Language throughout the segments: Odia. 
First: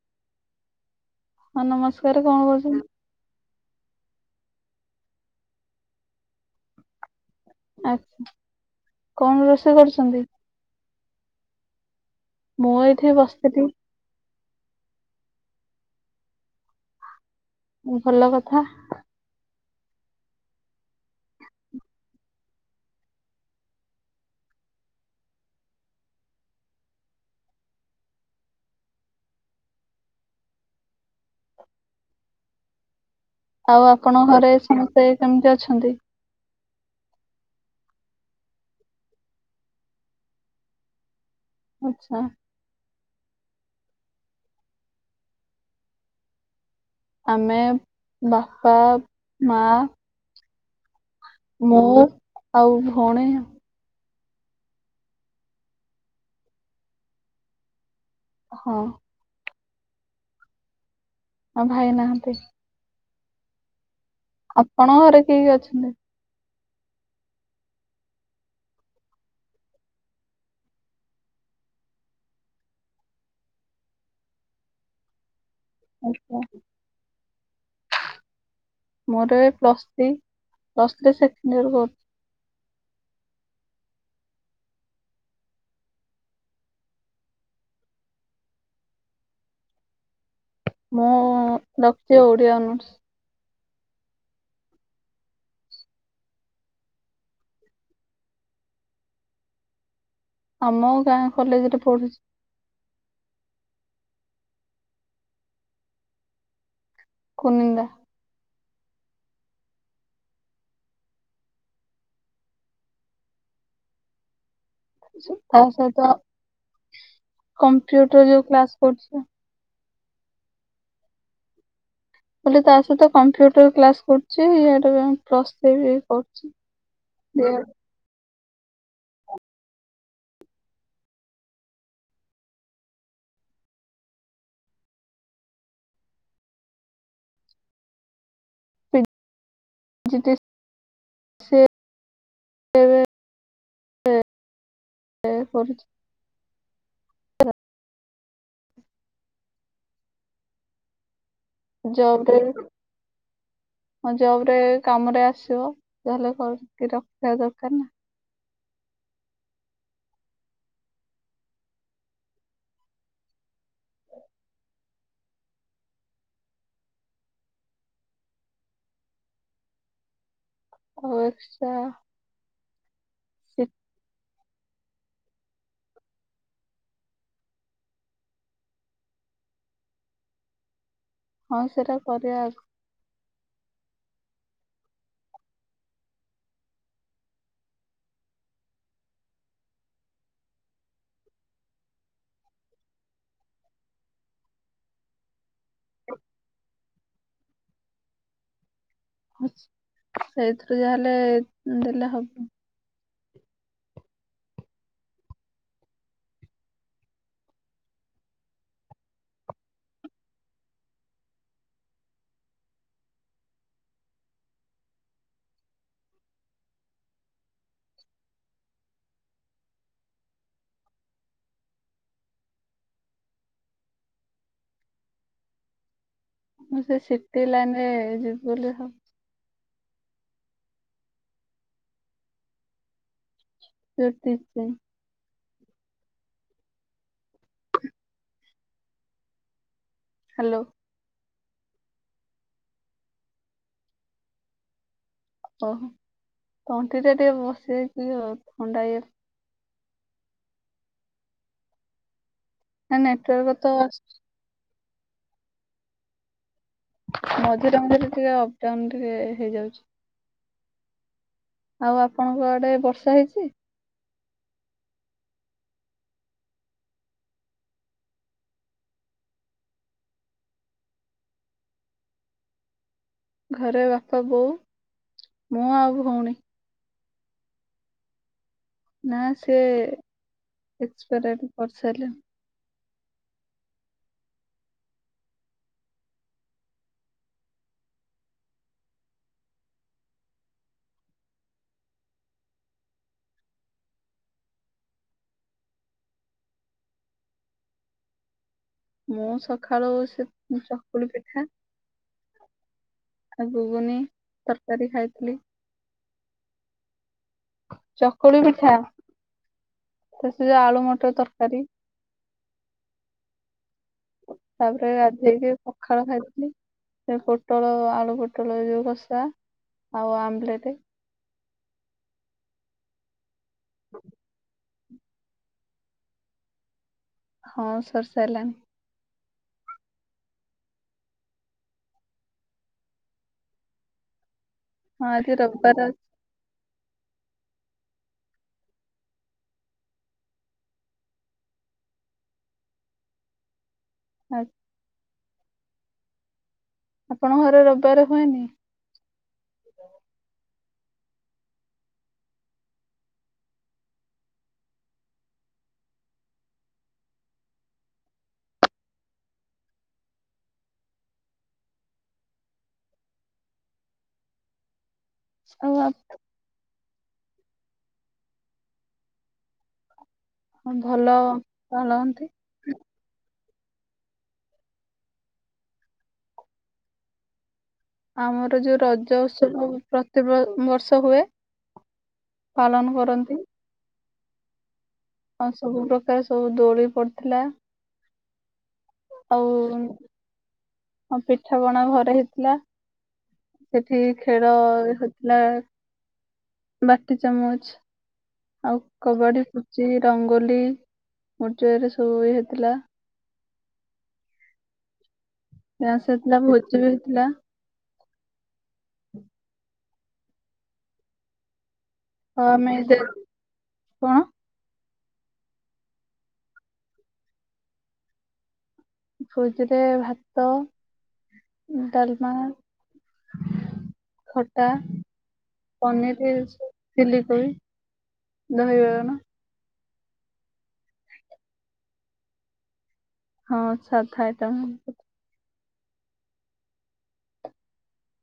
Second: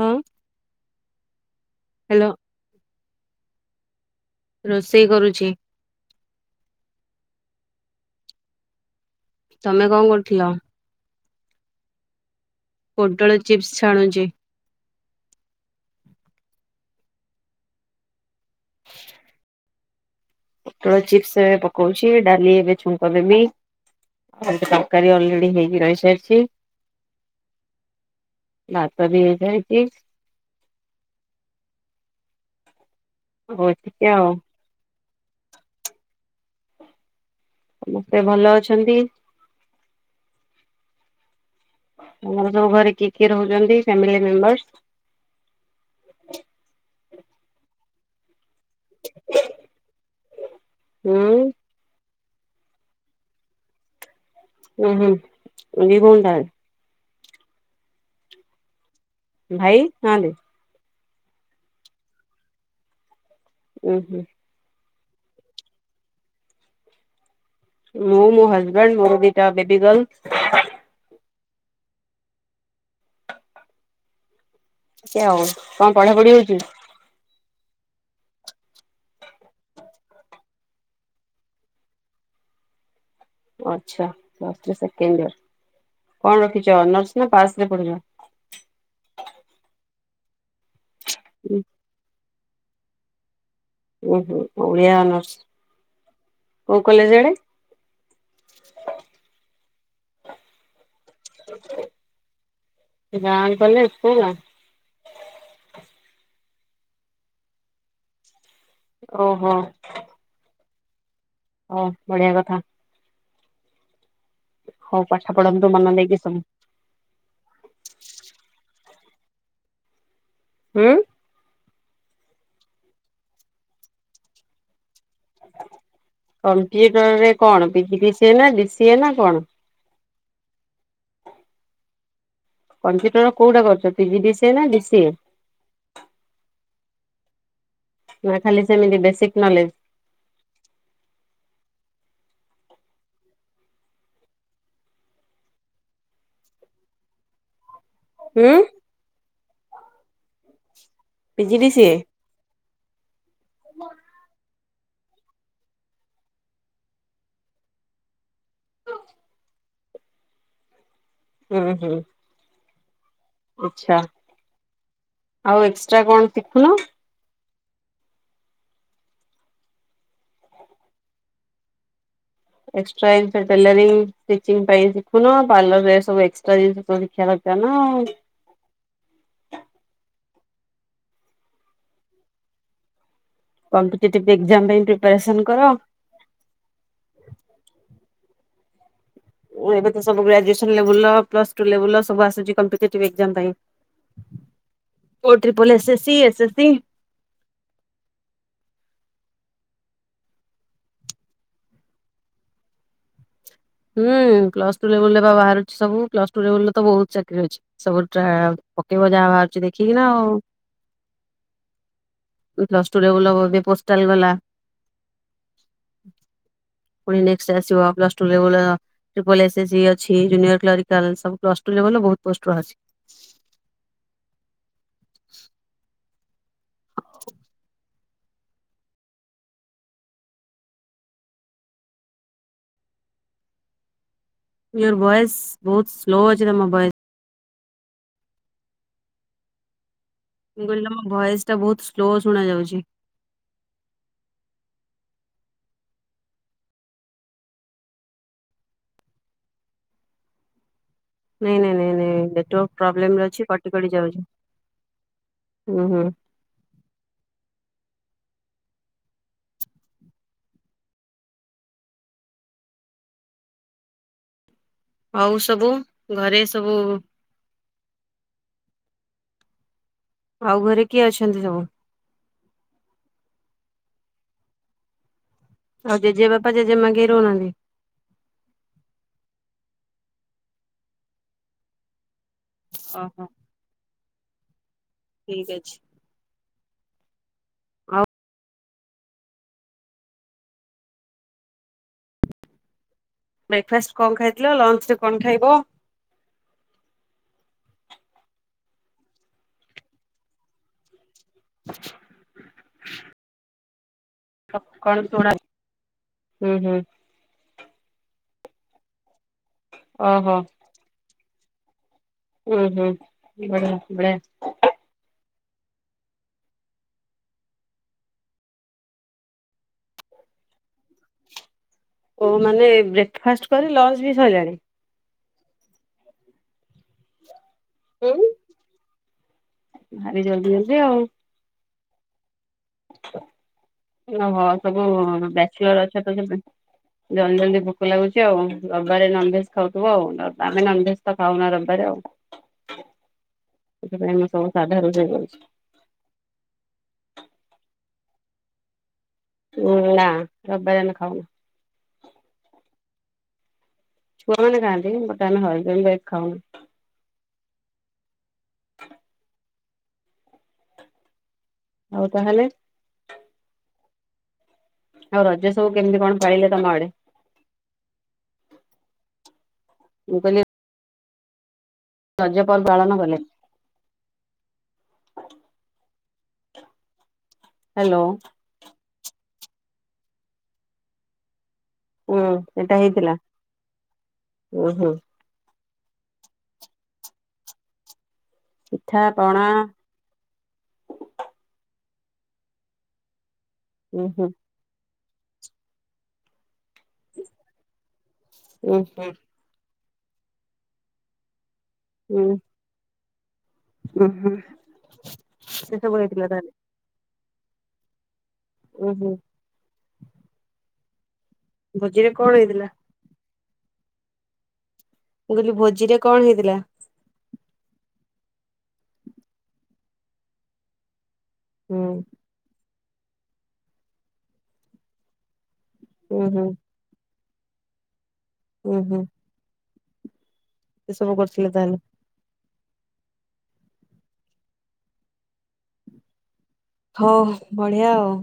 ହଁ। ହଁ, ନମସ୍କାର। ହ୍ୟାଲୋ କଣ କରୁଛନି? ରୋଷେଇ କରୁଛି। ଆଛା। କଣ ରୋଷେଇ ତମେ କଣ କରୁଛନ୍ତି? କରୁଥିଲ ମୁଁ ଏଇଠି ପୋଟଳ ଚିପ୍ସ ବସିଥିଲି ଛାଣୁଛି। ଭଲ କଥା। ପୋଟଳ ଚିପ୍ସ ଏବେ ପକଉଛି, ଡାଲି ଏବେ ଛୁଙ୍କ ଦେବି। କାଲିଠୁ ତରକାରୀ ଅଲରେଡି ହେଇକି ରହିସାରିଚି। ଭାତ ବି ହେଇ ଯାଇଛି। ହଉ ଆଉ ଏତିକି ଆପଣଙ୍କ ଘରେ ସମସ୍ତେ କେମିତି ଅଛନ୍ତି? ସମସ୍ତେ ଭଲ ଅଛନ୍ତି। ଆଚ୍ଛା ଆମର ଯେଉଁ ଘରେ କି କିଏ ରହୁଛନ୍ତି ଫ୍ୟାମିଲି ମେମ୍ବର। ଆମେ ବାପା ମା। ହୁଁ ମୋ ଆଉ ଭଉଣୀ ଆଉ। ହଁ ହୁଁ ଦି ଭଉଣୀ ତା ହେଲେ? ହଁ। ଭାଇ ନାନ୍ତି? ଆଉ ଭାଇ ନାହାନ୍ତି। ହୁଁ। ଆପଣ ଙ୍କ ଘରେ କିଏ କିଏ ଅଛନ୍ତି? ମୁଁ ମୋ ହଜବେଣ୍ଡ, ମୋର ଦିଟା ବେବି ଗର୍ଲ। ଏମିତି ଆଉ କଣ ପଢାପଢି ଆଚ୍ଛା ହେଇଛି? ମୋର plus three, plus three second year କରୁଛି। ଆଛା ପ୍ଲସ ଥ୍ରୀ ସେକଣ୍ଡ ୟର। କଣ ରଖିଛ ଅନର୍ସ ନା ପାସରେ ରେ ପଡ଼ିଚ। ମୁଁ ରକିଚି ଓଡିଆ ଅନସ୍। ଓୁ ହୁଁ ଓଡିଆ ଅନର୍ସ କୋଉ କଲେଜ ଆଡେ। [unintelligible] ଆମ ଗାଁ କଲେଜ ରେ ପଢୁଛି। ଗାଁ ରେ କଲେଜ କଉ ଗାଁ? କୁନିନ୍ଦା ଓହୋ। ଓ ବଢିଆ କଥା। ହଉ ପାଠ ତା ପଢ଼ନ୍ତୁ ମନ ସହିତ ଦେଇକି ସବୁ କମ୍ପ୍ୟୁଟର ଯୋଉ କ୍ଲାସ କରୁଛି। ହୁଁ। ବୋଲି ତା ସହିତ କମ୍ପ୍ୟୁଟର କ୍ଲାସ କରୁଛି। ଇଆଡେ ପ୍ଲସ୍ ଥ୍ରୀ ବି କରୁଛି। କମ୍ପ୍ୟୁଟରରେ କଣ P G D C A, ନା ଡି ସି ଏ ନା କଣ? କମ୍ପ୍ୟୁଟର କୋଉଟା କରିଛ ପିଜି ଡି ସି ଏ ନା ଡି ସି ଏ? ନା ଖାଲି ସେମିତି basic knowledge. G T S ସେ [unintelligible] ପଡୁଚି। ହୁଁ। PG D CA. Job grade. ହଁ ଜବ୍ ରେ କାମ ରେ ଆସିବ ତାହେଲେ [unintelligible] ରଖିଥିବା ଦରକାର ନା। ହୁଁ ହୁଁ। ଆଛା ଆଉ ଏକ୍ସଟ୍ରା କଣ ଶିଖୁନ? ହଉଚିପା। ଏକ୍ସଟ୍ରାଇପେ ଦେଲେନି? ପାଇଁ ଶିଖୁନ ପାର୍ଲରରେ ସବୁ ଏକ୍ ଟ୍ରା ଜିନିଷ ଶିଖିବା ଦରକାର ନା। ହ ହଁ ସେଟା କରିବା ଆଗ କମ୍ ପିଟେଟି ପ୍ ଏଗ୍ ଜ। ମ୍ ପାଇଁ ପ୍ରିପେରେସନ୍ କର। ଏବେ ତ ସବୁ ଗ୍ରାଜୁଏସନେବ ଲେବେଲ୍‌ ପ୍ରଲସ୍‌ ଟୁଲେବେଲ୍‌ ସବୁ ଆସୁଛି କମ ପିଟେଟି ଏ ଗ ଜାମ୍ ଦବା ପାଇଁ। ଓ ତ୍ରିପଅଲ୍ ଏସ୍ ଏସ୍ସି ଏସ୍ ଏସ୍ସି। ସେଇଥିରୁ ଯାହେଲେ ଦେଲେ ହେବ। ହୁଁ ପ୍ଲସଟୁ ଲେବୁଲରେ ବାହାରୁଛି ସବୁ ପ୍ଲସ ଟୁ ଲେବୁଲରେ ତ ବହୁତ ଚାକିରି ଅଛି ସବୁ ପକେଇବ ଯାହା ବାହାରୁଛି ଦେଖିକିନା ଆଉ। ପ୍ଲସ୍‌ଟୁୁ ଲେବୁଲର ଏବେ ପୋଷ୍ଟାଲ ଗଲା। ପୁଣି ନେକ୍ସଟ୍ଆସିବ ପ୍ଲସ୍‌ ଟୁ। [unintelligible] ବହୁ ପୋଷ୍ଟ ର ଅଛି। [inaudible] ସେ ସିଟି ଲାଇନ ରେ ଯିବ ବୋଲି ଭାବୁଛି। ହୁଁ। ମୟୋର ଇୟର ଭଏସ୍ ସ୍‌ବଏସ ବହୁତ ସ୍ଲୋ ଅଛି ତମ ଭଏସ। ହ୍ୟାଲୋ ଗୁଲୁ ଭଏସ ଟା ବହୁତ ସ୍ଲୋ ଶୁଣାଯାଉଛି। ତଣ୍ଟି ଟା ଟିକେ ବସିଯାଇଛି ଆଉଟିକେ ବସେ କିଉ ଥଣ୍ଡା। ନାଇଁ ନାଇଁ ନାଇଁ ନାଇଁ ନେଟ ୱରକ ପ୍ରୋବ୍ଲେ ଲେମ ଅଛି ନେଟୱାର୍କ କଟି ତ କଟି ଯାଉଛି। ହୁଁ ହୁଁ। ମଝିରେ ମଝିରେ ଟିକେ ଅପ୍‌ଡାଉନ୍‌ଟିକେ ହେଇଯାଉଛି। ଆଉ ଆପଣଙ୍କ ଆଡେ ବର୍ଷା ହେଇଛି? ଆଉ ସବୁ ଘରେ ସବୁ ଆଉ ଘରେ କିଏ ଅଛନ୍ତି ସବୁ? ଘରେ ବାପା, ବୋଉ। ମୁଁ ଆଉ ଭଉଣୀ ଜେଜେବାପା ଜେଜେମା କେହି ରହୁନାହାନ୍ତି? ନା ସେ ଏକ୍ସେ ପେଇଆର ହେଇ ସାରିଲେଣି। ଓ ହୋ। ଠିକ୍ ଅଛି। ଆଉ ବ୍ରେକ୍ ଫାଷ୍ଟ କଣ ଖାଇଥିଲ ଲଞ୍ଚ ରେ କଣ ଖାଇବ? ମୁଁ ସକାଳୁ ସେ ଚକୁଳି ପିଠା। [inaudible] ଗୁଗୁନି। କଣ ତୁଣ? ହୁଁ ହୁଁ। ଚକୁଳି ପିଠା ଓହୋ ସେଥିରେ ଆଳୁ ମଟର ତରକାରୀ। ହୁଁ ହୁଁ ବଢିଆ। ବଢିଆ। ତାପରେ ରାତି ସେ କି ପଖାଳ ଖାଇଥିଲି ସେ ପୋଟଳ ଆଳୁ ପୋଟଳ ଯୋଉ କଷା। ଆଉ ଆମ୍ବଲେଟ। [inaudible] ମାନେ ବ୍ରେକ୍ଫାଷ୍ଟ କରି ଲଞ୍ଚ ବି ସରିଲାଣି। ହଁ ସରି ସାରିଲାଣି। ଭାରି ଜଲଦି ଜଲଦି ଆଉ। ଓହୋ ସବୁ ହଁ ଆଜି ରବିବାର ବାଚଲର୍ ଅଛ ତ ଜଲଦି ଜଲଦି ଭୋକ ଲାଗୁଛି ଆଉ ରବିବାରେ ନନ୍‌ଭେଜ ଖାଉଥିବ ଆଉ ଆମେ ନନ୍‌ଭେଜ ତ ଖାଉନା ରବିବାରେ ଆଉ। ଏ ସବୁ ଅଛି ସାଧାର ଅଛି। ଆପଣଙ୍କ ଘରେ ରବିବାର ହୁଏନି? ହଁ ନା ରବିବାରେ ଆମେ ଖାଉନୁ। ଛୁଆ ମାନେ ଖାଆନ୍ତି ବଟ ଆମେ ହଜବ୍ୟାଣ୍ଡ ଉଠାଇଲି ଖାଉନୁ। [inaudible] ଆଉ ତାହେଲେ ଆଉ ରଜ ସବୁ ଆଉ କେମିତି କଣ ପାଳିଲ ତମ ଆଡେ? ମୁଁ କହିଲି ହଁ ଭଲ ପାଳନ୍ତି। ରାଜ୍ୟପାଲ ପାଳନ କଲେ ହ୍ୟାଲୋ ଆମର ଯୋଉ ରଜ ଉତ୍ସବ ପ ପ୍ରତି ବ ବର୍ଷ ହୁଏ ହୁଁ ସେଇଟା ପାଳନ ହେଇଥିଲା କରନ୍ତି। ହ ହୁଁ। ଆଉ ସବୁ ପ୍ରକାର ସବୁ ଦୋଳି ପଡିଥିଲା। ପିଠାପଣା ହଁ ପିଠାପଣା ଘରେ ହେଇଥିଲା ସେଠି ଉଁ ହୁଁ ଖେଳ ହୋ ହେଲା ବାଟି ଚାମଚ ଉଁ ଆଉ ହୁଁ କବାଡ଼ି ଚି ରଙ୍ଗୋଲି ମୂର୍ଯ୍ୟ ରେ ସବୁ ଇଏ ହେଇଥିଲା ହ୍ନୁ ହୁ। ଡାନ୍ସ ହେଇଥିଲା ଭୋଜ ବି ହେଇଥିଲା ଉଁ ହୁଁ। ଭୋଜିରେ କଣ ଆଉ ହେଇଥିଲା? ଆମେ ଯେ- କଣ? ମୁଁ କହିଲି ଭୋଜିରେ କଣ ହେଇଥିଲା? ଭୋଜି ରେ ଭାତ ହୁଁ ଡାଲମା ଖଟା ଉଁ ପନିର ହୁଁ ଚି ଚିଲି ହ ଦହି ବାଇଗଣ ସେ ସବୁ କରିଥିଲେ ତାହେଲେ। ହଁ ସାଧା ଆଇଟମ। ହଉ ବଢିଆ ଆଉ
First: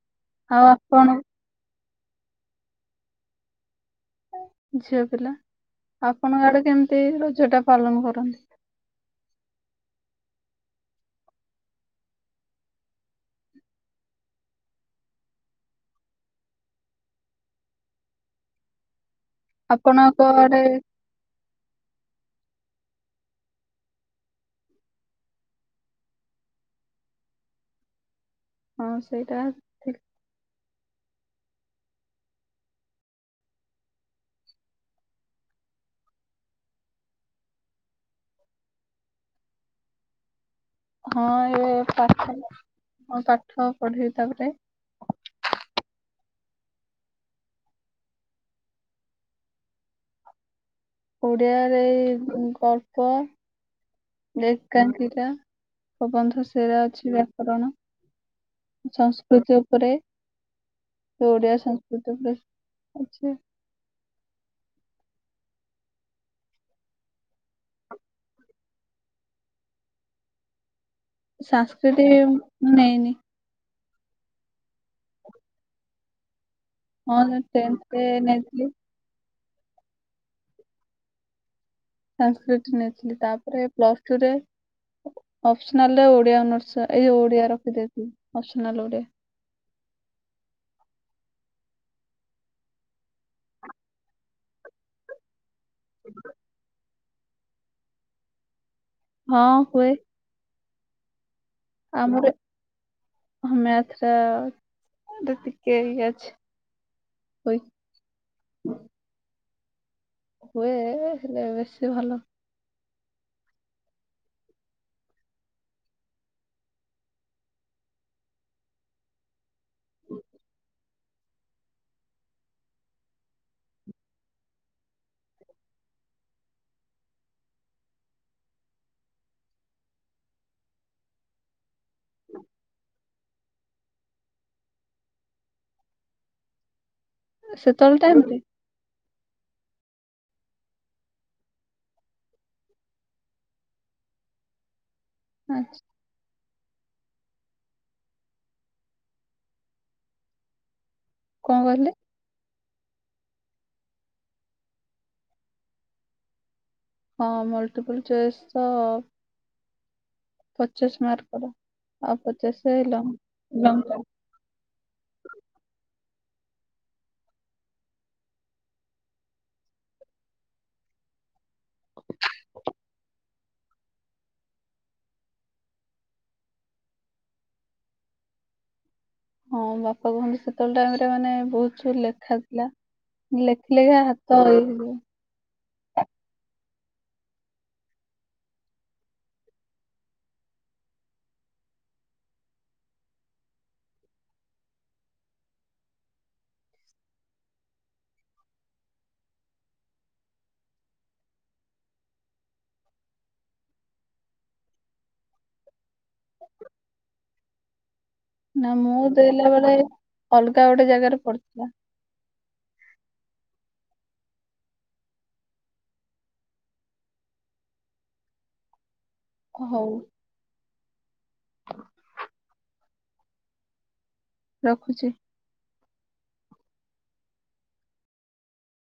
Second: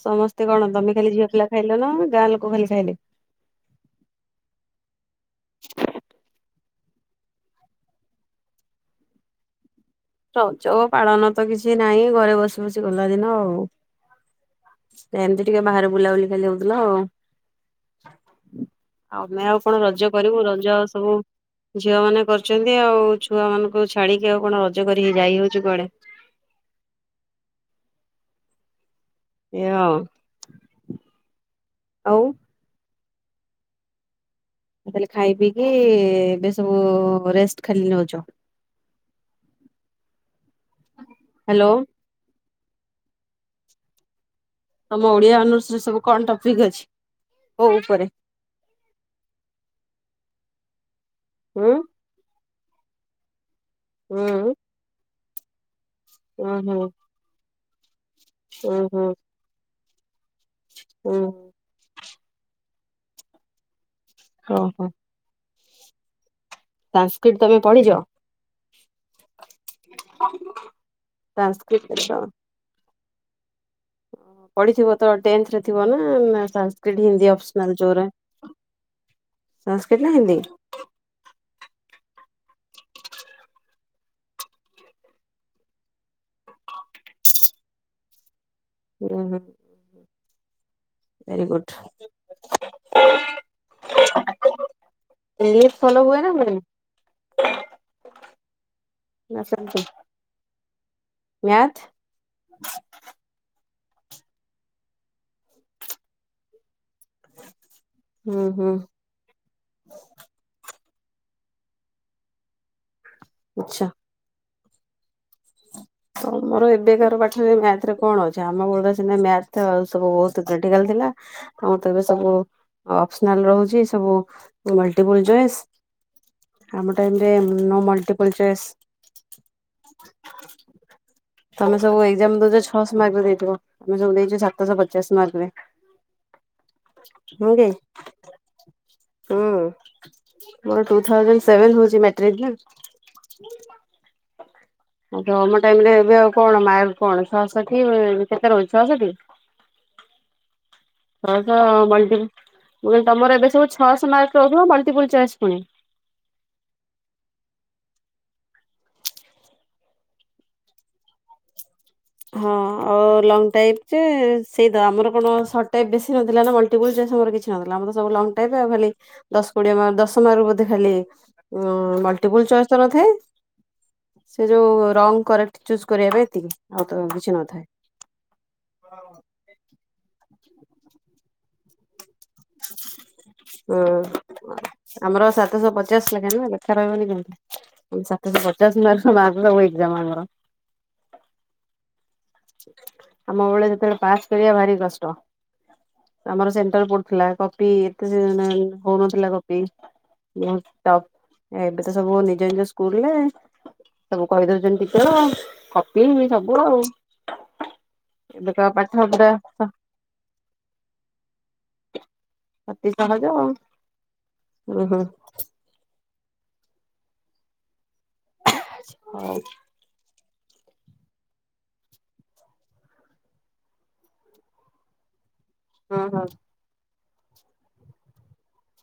ସମସ୍ତେ ଆଉ କଣ ତମେ ଖାଲି ଆପଣ ଝିଅ ପିଲା ଖାଇଲ ନା ଗାଁ ଲୋକ ଖାଲି ଖାଇଲେ? ଝିଅ ପିଲା ଆପଣଙ୍କ ଆଡେ କେମିତି ରଜ ଟା ପାଲନ କରନ୍ତି? ରଜ ପାଳନ ତ କିଛି ନାହିଁ ଘରେ ବସି ବସି ଗଲା ଦିନ ଆଉ। ଏମିତି ଟିକେ ବାହାରେ ବୁଲାବୁଲି ଖାଲି ହଉଥିଲା ଆଉ। ଆମେ ଆଉ କଣ ରଜ ଆପଣଙ୍କ କରିବୁ ଆଡେ ରଜ ସବୁ ଝିଅ ମାନେ କରୁଛନ୍ତି ତେ ଆଉ ଛୁ ମାନଙ୍କୁ ଛାଡିକି ଆଉ କଣ ରଜ ଜ କରି ଯାଇ ହଉଛିୁ କୁଆଡେ ହଁ ସେଇଟା ଏଇଆ ଆଉ। ଆଉ ତାହେଲେ ଖାଇ ପିଇକି ଏବେ ସବୁ ରେଷ୍ଟ ଖାଲି ନଉଚ? ହଁ ହ୍ୟାଲୋ ଏ ପାଠ ହଁ ପାଠ ପଢେଇ ତାପରେ ତମ ଓଡିଆ ଅନର୍ସ ରେ ସବୁ କଣ ଟପିକ ଅଛି କୋଉ ଉପରେ? ହୁଁ ଓଡିଆରେ ଏଇ ଗ ଗଳ୍ପ ହୁଁ ଏକାଙ୍କିକା ପ୍ରବନ୍ଧ ଉଁ ସେରା ହୁଁ ଅଛି ବ୍ୟାକରଣ ଉଁ ହୁଁ ସଂସ୍କୃତି ଉପରେ ଉଁ ଓଡ଼ିଆ ସଂସ୍କୃତି ଅଛି। ହ ହୋ। ସଂସ୍କ୍ରିଟ ତମେ ପଢିଛ? ସାଂସ୍କ୍ରିଟ ସଂସ୍କ୍ରିଟ ତ ମୁଁ ନେଇନି। ପଢିଥିବ ତ ଟେନ୍ଥରେ ଥିବ ନା ନା ସା ଟି ହିନ୍ଦୀ ହଁ ଅପସନାଲ ଟେନ୍ଥରେ ଯୌରା? ନେଇଥିଲି ସଂସ୍କ୍ରିଟ ନା ହିନ୍ଦୀ? ସଂସ୍କ୍ରିଟ ନେଇଥିଲି ତାପରେ ପ୍ଲସ ଟୁରେ ଅପସନାଲରେ ଓଡିଆ ଅନର୍ସ ଏଇ ଯୋଉ ଓଡିଆ ରଖୀଦେଇଥିଲି ଅପସନାଲ ଓଡିଆ। ହୁଁ ହୁଁ ଭେରି ଗୁଡ୍ ଇଂଲିଶ ଭଲ ହୁଏ ନା ହୁଏନି? ହଁ ନା ସେମତି ହୁଏ। ମ୍ୟାଥ୍ ଆମର ହଁ ମ୍ୟା ର ହଁ ତ ଟିକେ ଇଏ ଅଛି। ହୁଏ ହୁଁ ହୁଁ। ହୁଏ ହେଲେ ବେଶି ଭଲ। ଆଚ୍ଛା। ତମର ଏବେ କାର ପାଠରେ ମ୍ୟାଥରେ କଣ ଅଛି ଆମ ବେଳରେ ସିନା ମ୍ୟାଥ ସବୁ ବହୁତ କ୍ରିଟିକାଲ ଥି ଲା ତମର ତ ଏବେ ସବୁ ଅପସନାଲ ରହୁଛି ସବୁ ମଲଟିପୁଲ ଚଏସ। ଆମ ଟାଇମ ରେ ନୋ ମଲଟିପୁଲ ଚଏସ୍। ତମେ ସବୁ ଏକ୍ଜାମ ଦଉଚ ଛଅଶହ ମାର୍କର ଦେଇ ଥିବ ଆମେ ସବୁ ଦେଇଛୁ ସାତଶହ ପଚାଶ ମାର୍କରେ। ହୁଁ କି ସେତେବେଳେ ଟାଇମ ରେ ହୁଁ। ମୋର ଟୁ ଥାଉଜେଣ୍ଡ ସେଭେନ ହଉଛି ମ୍ୟାଟ୍ରିକ ନା। ଆ। ଆଚ୍ଛା, ଟାଇମ ରେ ଏବେ ଆଉ କଣ ମାର୍କ କଣ ଛଅଷଠି ବ କେତେ ରହୁଛି ଛଅଷଠି। କଣ ଛଅଶହ କହିଲେ ମଲଟିକୁ। ମୁଁ କହିଲି ତମର ଏବେ ସବୁ ଛଅଶହ ମାର୍କ ରହିବ ମଲଟିପୁଲ ଚଏସ ପୁଣି। ହଁ ମଲ୍ଟିପୁଲ ଚଏସ ତ ପଚାଶ ମାର୍କର। ହଁ ଆଉ ଲଙ୍ଗ ଟାଇପ ଯେ ସେଇ ଦ ଆମର। ନ ସଟ୍ ଟାଇପ୍ ବେଶି ନଥିଲା ନା ମଲ୍ଟିପଲ ଚଏସ ଆମର କିଛି ନଥିଲା ଆମର ସବୁ ଲଙ୍ଗ ଟାଇପ୍ ଆଉ ଖାଲି ଦଶ କୋଡିଏ ମାର୍କ ଦଶ ଦଶ ମାର୍କ ବୋଧେ ଖାଲି ଉଁ ମଲଟିପୁଲ ଚଏସ୍ ନଥାଏ। ସେ ଯୋଉ ରଙ୍ଗ କରେକ୍ଟ ଚୁଜ କରିବା ପାଇଁ ଏତିକି। ଆଉ ତ କିଛି ନଥାଏ। ହଁ ବାପା କୁହନ୍ତି ସେତେବେଳେ ଟାଇମରେ ମାନେ ବହୁତ ବି ଲେଖା ଥିଲା। ଲେଖି ହଁ ଲେଖା ହାତ ଇଏ ଆ ହେଇଯିବ। ଆମର ସାତଶହ ପଚାଶ ଲେଖାଏ ନୁହ କି। ଖା ରହିବନି କେମିତି ଉଁ ସାତ ଶହ ପଚାଶ ମାର୍କ ମାର୍କ ର ସବୁ ଏକ୍ଜାମ ଆମର। [inaudible] ଆମ ବେଳେ ସେତେବେଳେ ପାସ୍ କରିବା ଭାରି କଷ୍ଟ। ଆମର ସେଣ୍ଟର ପଡୁଥିଲା କପି ଏତେ [unintelligible] ହଉନଥିଲା କପି। ବହୁତ ଟପ ଏବେ ତ ସବୁ ନିଜ ନିଜ ସ୍କୁଲରେ। ସବୁ କହିଦଉଛନ୍ତି ଟିଚର କପି ବି ସବୁ ଆଉ। ଏବେକା ନା ମୁଁ ପାଠ ପୁରା ଦେଲା ବେଳେ ଅଲଗା ଗୋଟେ ଜାଗାରେ ପଡିଥିଲା। ଅତି ସହଜ ଉଁ ହୁଁ। ହା ଖ ହଉ। ରଖୁଛି। ହଁ ହଁ।